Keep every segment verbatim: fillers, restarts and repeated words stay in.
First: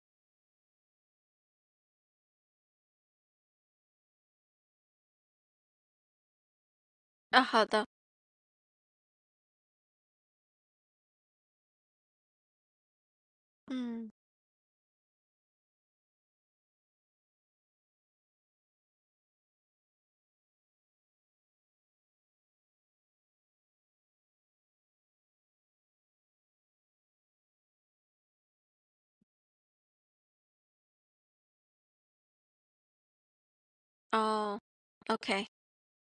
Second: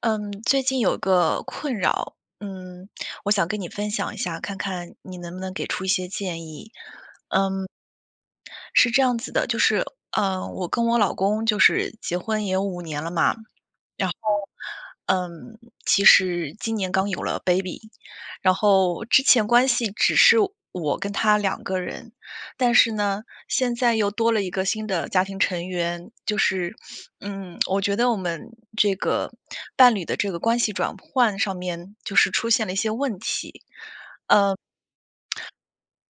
嗯，最近有个困扰，嗯，我想跟你分享一下，看看你能不能给出一些建议。啊，好的。是这样子的，就是，嗯、我跟我老公就是结婚也有五年了嘛，然嗯。后，嗯，其实今年刚有了 baby，然后之前关系只是我跟他两个人，但是呢，现在又多了一个新的家庭成员，就是，嗯，我觉得我们这个伴侣的这个关系转换上面，就是出现了一些问题。哦，OK。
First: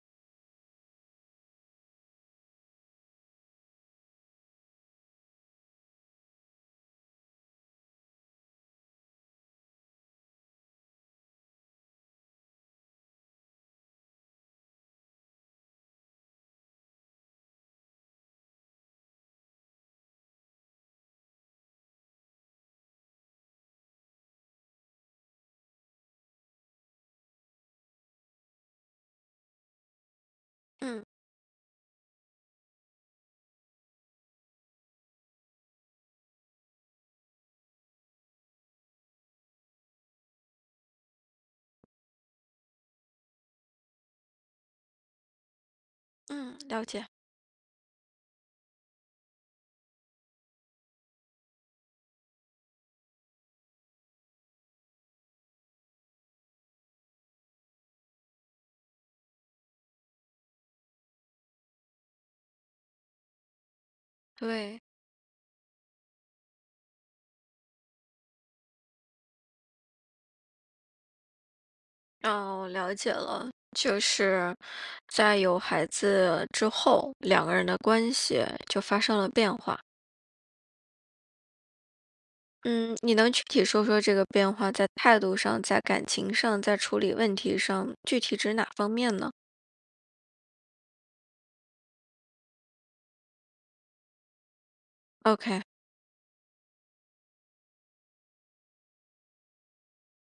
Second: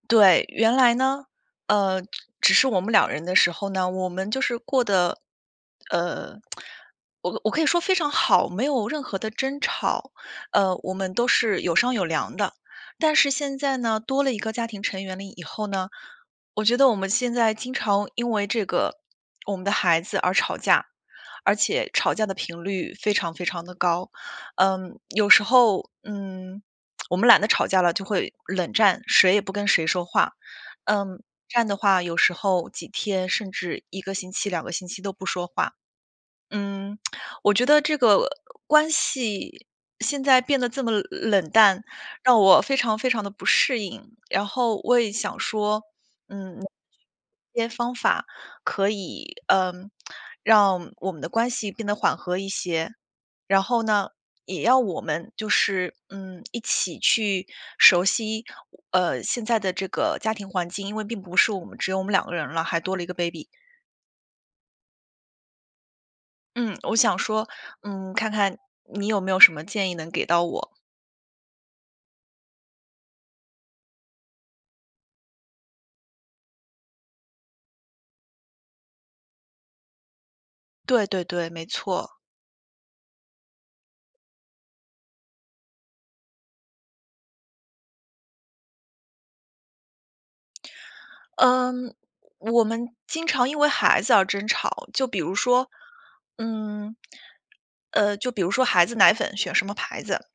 对，原来呢，呃，只是我们两人的时候呢，我们就是过得，呃，我我可以说非常好，没有任何的争吵，呃，我们都是有商有量的。但是现在呢，多了一个家庭成员了以后呢，我觉得我们现在经常因为这个我们的孩子而吵架，而且吵架的频率非常非常的高。嗯，有时候，嗯。我们懒得吵架了，就会冷战，谁也不跟谁说话。嗯嗯，这样的话，有时候几天甚至一个星期、两个星期都不说话。嗯，我觉得这个关系现在变得这么冷淡，让我非常非常的不适应。然后我也想说嗯，了解。些方法可以，嗯，让我们的关系变得缓和一些。然后呢，也要我们就是，嗯，一起去熟悉，呃，现在的这个家庭环境，因为并不是我们只有我们两个人了，还多了一个 baby。对。嗯，我想说，嗯，看看你有没有什么建议能给到我？哦，了解了，就是在有孩子之后，两个人的关系就发生了变化。对对对，没错。嗯，你能具体说说这个变化在态度上、在感情上、在处理问题上，具体指哪方面呢嗯，我们经常因为孩子而争吵，就比如？OK。说，嗯，呃，就比如说孩子奶粉选什么牌子，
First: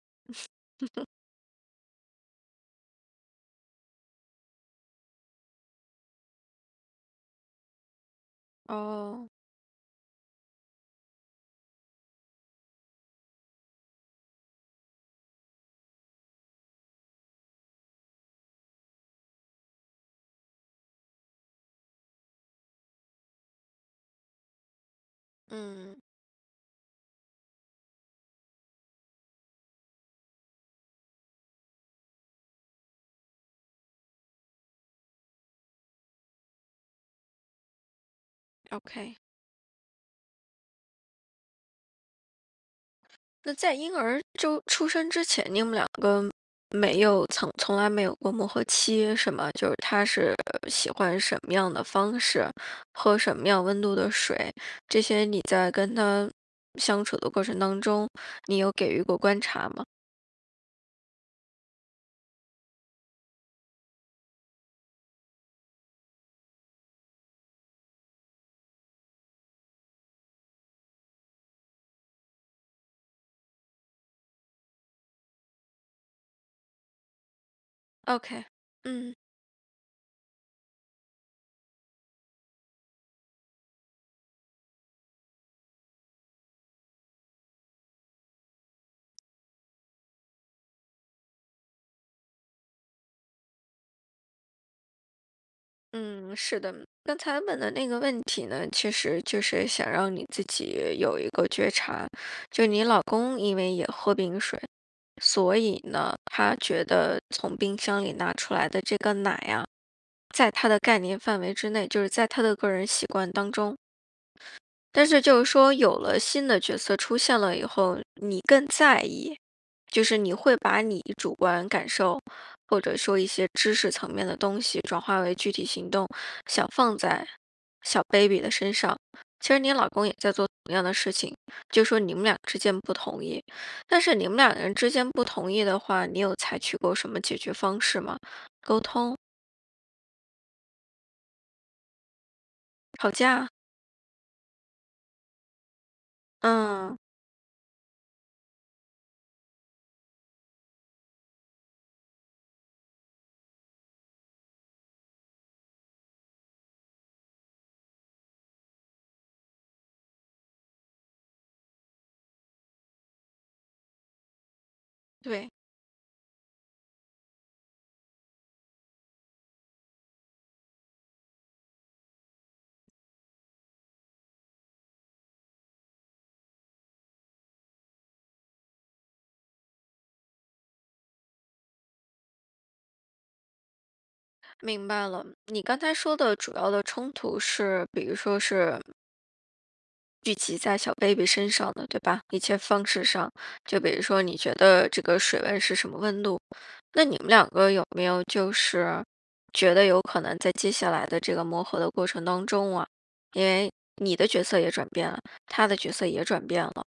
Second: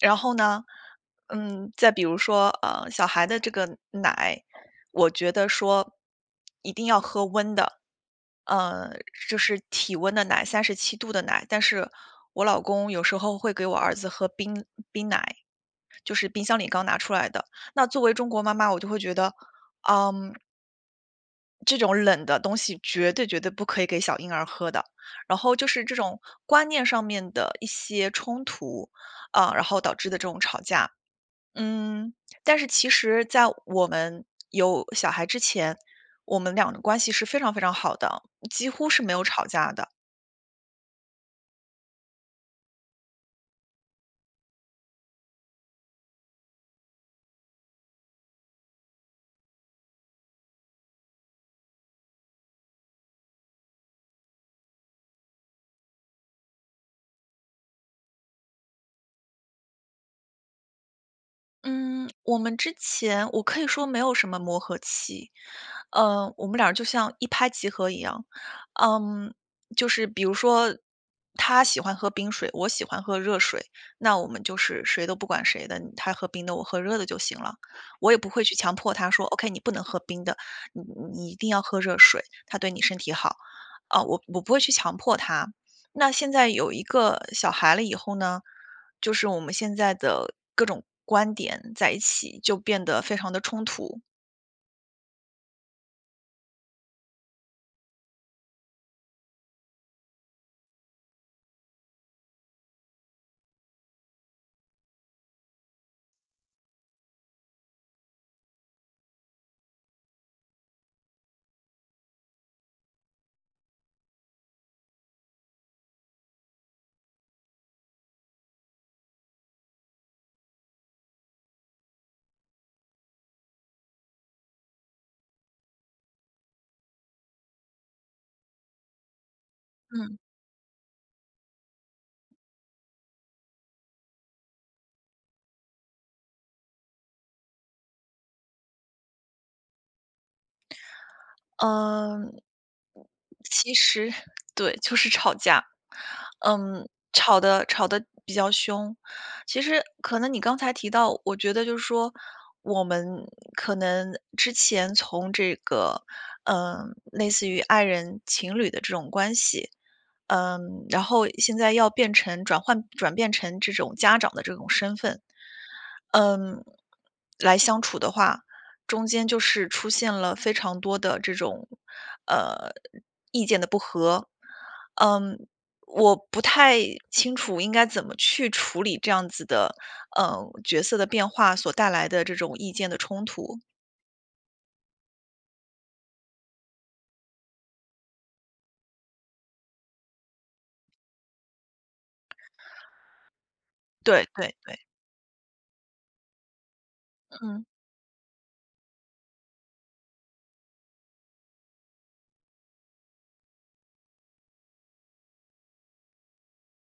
然后呢，嗯，再比如说，呃，小孩的这个奶，我觉得说一定要喝温的，呃，哦，就是体温的奶，三十七度的奶，但是我老公有时候会给我儿子喝冰冰奶，就是冰箱里刚拿出来的。那作为中国妈妈，我就会觉得，嗯，这种冷的东西绝对绝对不可以给小婴儿喝的。然后就是这嗯种观念上面的一些冲突，啊，然后导致的这种吵架。嗯，但是其实在我们有小孩之前，我们俩的关系是非常非常好的，几乎是没，OK。有吵架的。那在婴儿就出生之前，你们两个没有曾从来没有过磨合期，是吗？就是他是呃喜欢什么样的方式，喝什么样温度的水，这些你在跟他相处的过程当中，你有给予过观察吗嗯，我们之前我可以说没有什么磨合期，呃，我们俩就像一拍即合一样，嗯，就是比如说他喜欢喝冰水，我喜欢喝热水，那我们就是谁都不管谁的，他喝冰的，我喝热的就行了，我也不会？OK，去强迫他嗯。说，OK,你不能喝冰的，你你一定要喝热水，他对你身体好，啊、我我不会去强迫他，那现在有一个小孩了以后呢，就是我们现在的各种观点在一起就变得非常的冲突。嗯，是的。刚才问的那个问题呢，其实就是想让你自己有一个觉察，就你老公因为也喝冰水，所以呢，他觉得从冰箱里拿出来的这个奶啊，在他的概念范围之内，就是在他的个人习惯当中。但是就是说有了新的角色出现了以后，你更在意，就是你会把你主观感受，或者说一些知识层面的东西转化为具体行动，想放在小 baby 的身上。其实你老公也嗯。在做同样的事情，就说你们俩之间不同意，但是你们两个人之间不同意的话，你有采取过什么解决方式吗？沟通、嗯，吵架？其实 对，就是吵架。嗯，嗯，吵得吵得比较凶。其实可能你刚才提到，我觉得就是说，我们可能之前从这个，嗯，类似于爱人、情侣的这种关系，嗯，然后现在要变成转换转变成这种家长的这种身份，对。嗯，来相处的话，中间就是出现了非常多的这种，呃，意见的不合。嗯，我不太清楚应该怎么去处理这样子的，嗯，角色的变化所带来的这种意见的冲突。明白了，你刚才说的主要的冲突是，比如说是聚集在小 baby 身上的，对吧？一些方式上，就比如说对你觉对对，得这个水温是什么温度，那你们两嗯个有没有就是觉得有可能在接下来的这个磨合的过程当中啊，因为你的角色也转变了，他的角色也转变了。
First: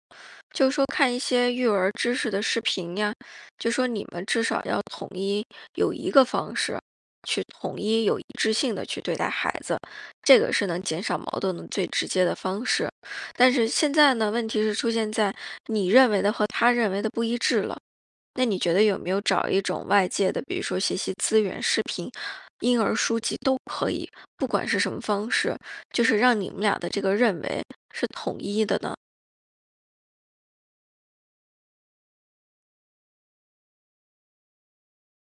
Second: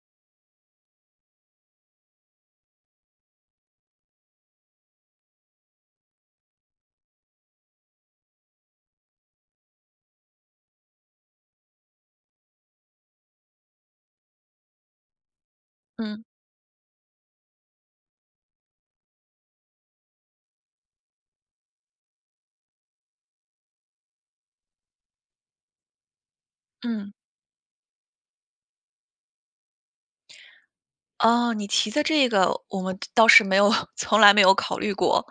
就说看一些育儿知识的视频呀，就说你们至少要统一有一个方式，去统一有一致性的去对待孩子，这个是能减少矛盾的最直接的方式。但是现在呢，问题是出现在你认为嗯的和他认为的不一致了。那你觉得有没有找一种外界的，比如说学习资源、视频、婴儿书籍都可以，不管是什么方式，就是让你们俩的这嗯。个认为是统一的呢？哦，你提的这个我们倒是没有 从来没有考虑过。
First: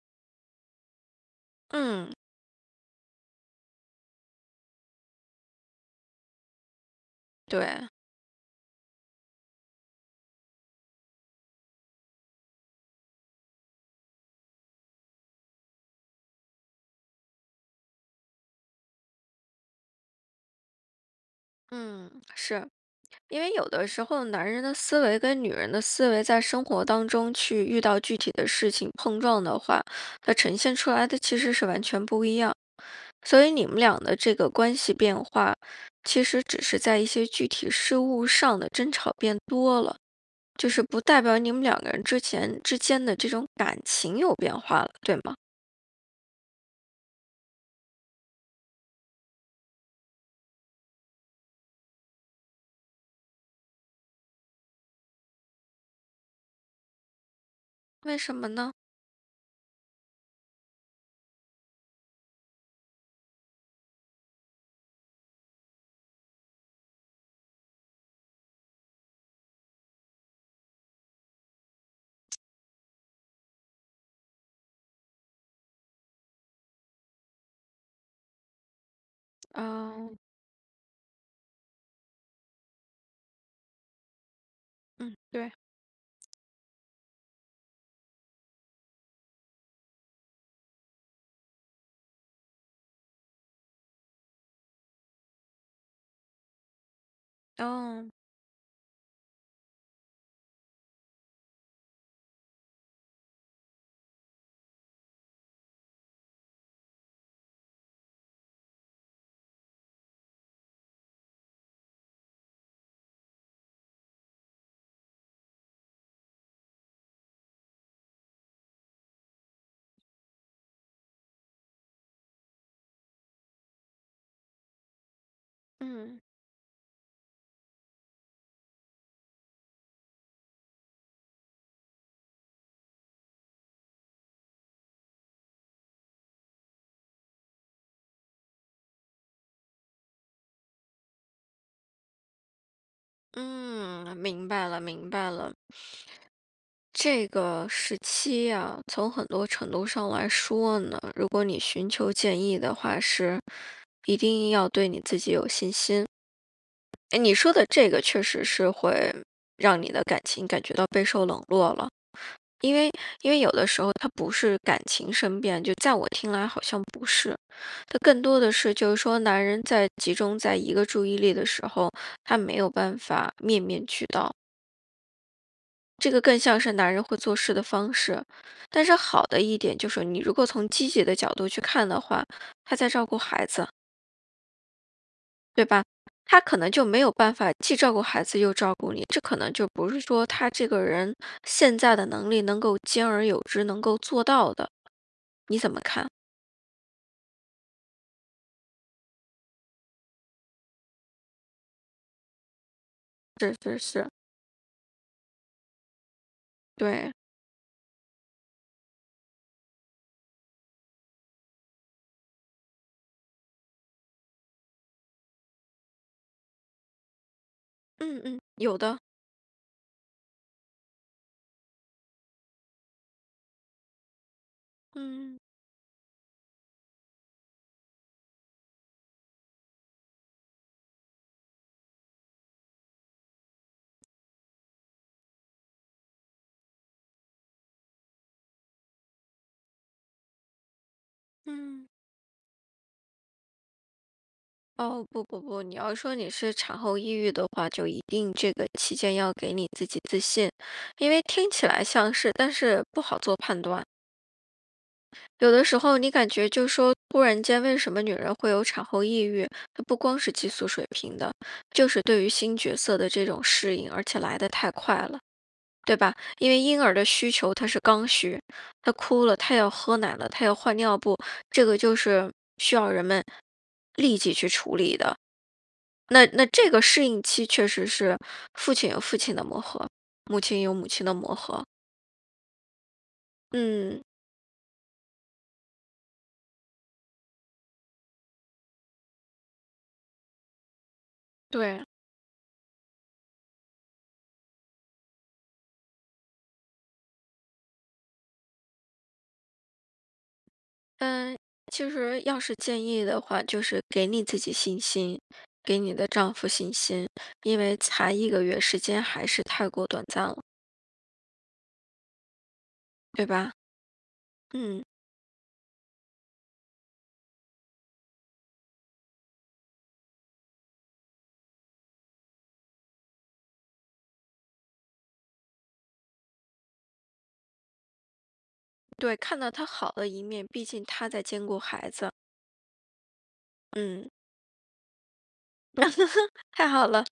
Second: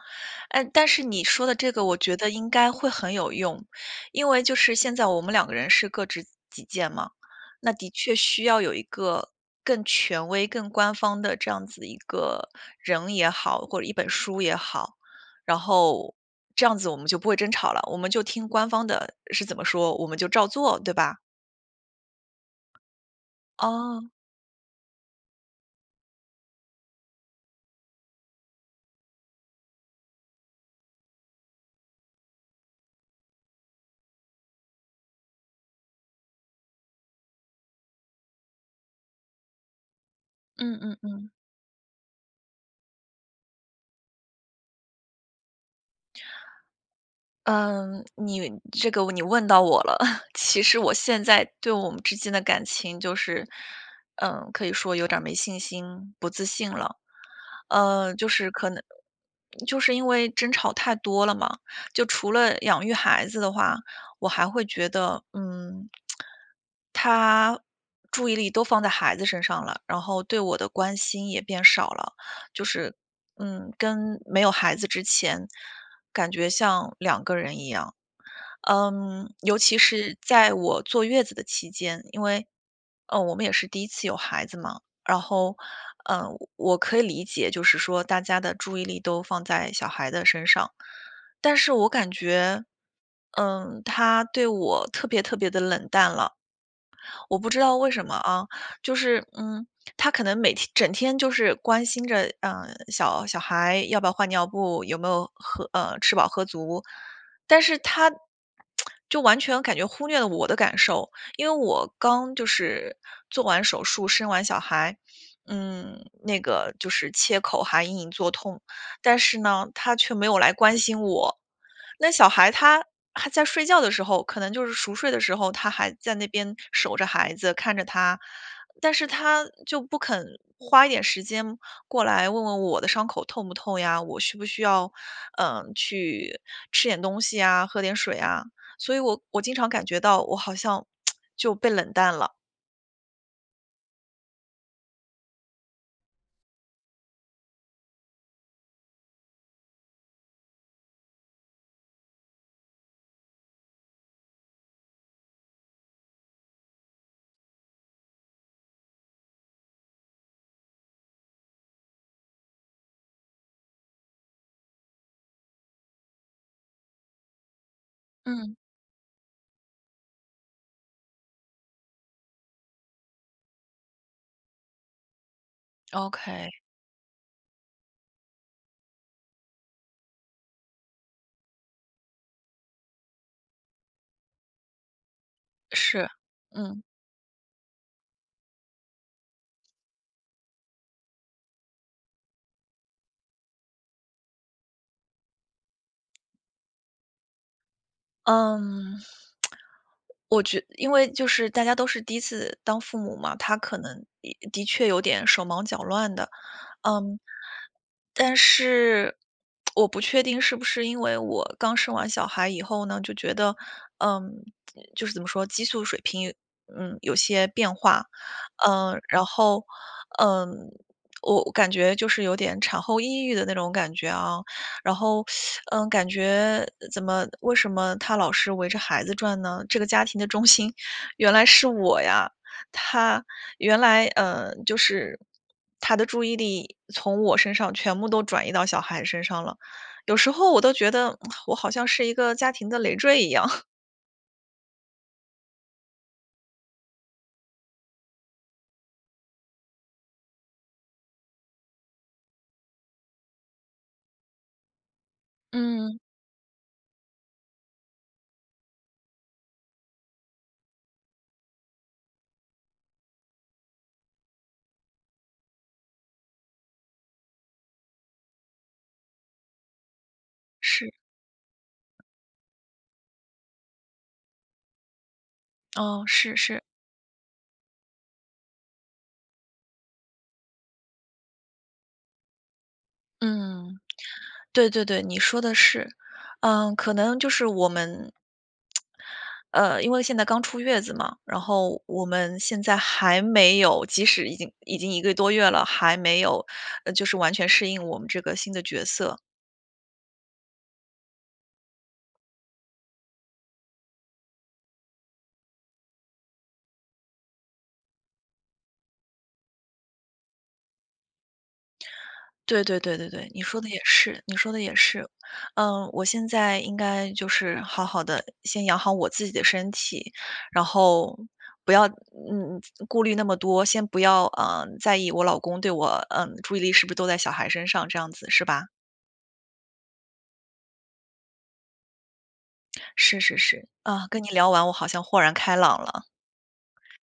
哎，但是你说的这个我嗯，觉得应该会很有用。因为就是现在我们两个人是各执己见嘛，那对。的确需要有一个更权威、更官方的这样子一个人也好，或者一本书也好，然后这样子我们就不会争吵了，我们就听官方的是怎么说，我们就照做，对吧？嗯，是因为有的时哦，候男人的思维跟女人的思维在生活当中去遇到具体的事情碰撞的话，它呈现出来的其实是完全不一样。所以你们俩的这个关系变化，其实只是在一些具体事物上的争吵变多了，就嗯是嗯不代嗯。表你们两个人之前之间的这种感情有变化了，对吗？嗯，你这个你问到我了。其实我现在对我们之间的感情就是，嗯，可以说有点儿没信心、不自信了。呃，为就什么是可呢？能就是因为争吵太多了嘛，就除了养育孩子的话，我还会觉得，嗯，他注意力都放在孩子身上了，然后对我的关心也变少了。就是，嗯，跟没有孩子之前，感觉像两个人一样。嗯，尤其哦，是在我坐月子的期间，因为，呃，我们也是第一次有孩子嘛，嗯，嗯，然对。后，嗯，呃我可以理解，就是说大家的注意力都放在小孩的身上，但是我感觉，嗯，他对我特别特别的冷淡了。我不知道为哦，什么啊，就是嗯，他可能每天整天就是关心着，嗯，小小孩要不要换尿布，有没有喝呃，吃饱喝足，但是他就完全感觉忽略了我的感受。因为我刚就是做完手术，生完小孩，嗯，那个就是切口还隐隐作痛，但是呢，他却没有来关心我。那小孩他还在睡觉的时候，可能就是熟睡的时候，他还在嗯那边守着孩子，看着他，但是他就不肯花一点时间过来问问我的伤口痛不痛呀，我需不需要，嗯、去吃点东西啊，喝点水啊。所以我我经常感觉到我好像 就被冷淡了。嗯，明白了，明白了。这个时期呀，从很多程度上来说呢，如果你寻求建议的话，是一定要对你自己有信心。哎，你说的这个确实是会让你的感情感觉到备受冷落了，因为因为有的时候它不是感情生变，就在我听来好像不是，它更多的嗯是就是说男人在集中在一个注意力的时候，他没有办法面面俱到。这个更，OK,像是男人会做事的方式。但是好的一点就是，你如果从积极的角度去看的话，他在照顾孩子，对吧？是，他可能嗯。就没有办法既照顾孩子又照顾你，这可能就不是说他这个人现在的能力能够兼而有之，能够做到的。你怎么看？嗯，我觉因为就是大家都是第一次当父母嘛，是他可是能是，也的确有点手忙脚乱的。对。嗯，但是我不确定是不是因为我刚生完小孩以后呢，就觉得，嗯，就是怎么说，激素水平，嗯，有些变化，嗯嗯，有的。嗯，然后，嗯，我感觉就是有点产后抑郁的那种感觉啊，然后，嗯嗯，感觉怎么为什么他老是围着孩子转呢？这个家庭的中心原来是我呀，他原来，呃，就是他的注意力从我身上全部都转移到小孩身上了，有时候我都觉得 我好像嗯。是一个家庭的累赘一样。哦，不不不，你要说你是产后抑郁的话，就一定这个期间要给你自己自信，因为听起来像是，但是不好做判断。有的时嗯，候你感觉就说，突然间为什么女人会有产后抑郁？它不光是激素水平的，就是对于新角色的这种适应，而且来的太快了，对吧？因为婴儿的需求它是刚需，他哭了，他要喝奶了，他要换是，尿布，这个就是需要人们立即去处理的。哦，那是那是，这个适应期确实是父亲有父亲的磨合，母亲有母亲的磨合。嗯，嗯。对对对，你说的是，嗯，可能就是我们，呃，因为现在刚出月子嘛，然后对。我们现在还没有，即使已经已经一个多月了，还没有，呃，就是完全适应我们这个新的角色。嗯，其实要是建议的话，就是给你自己信心，给你的丈夫信心，因为才一个月时间还是太过短暂了，对对对对对对，你吧？说的也是，你说的也嗯。是。嗯，我现在应该就是好好的先养好我自己的身体，然后不要嗯顾虑那么多，先不要嗯、呃在意我老公对我嗯注意力是不是都在小孩身上这样子是吧？对，看到他好的一面，毕竟他在兼顾孩子。是是是啊，嗯。跟你聊完我好像豁然开朗了。太好了。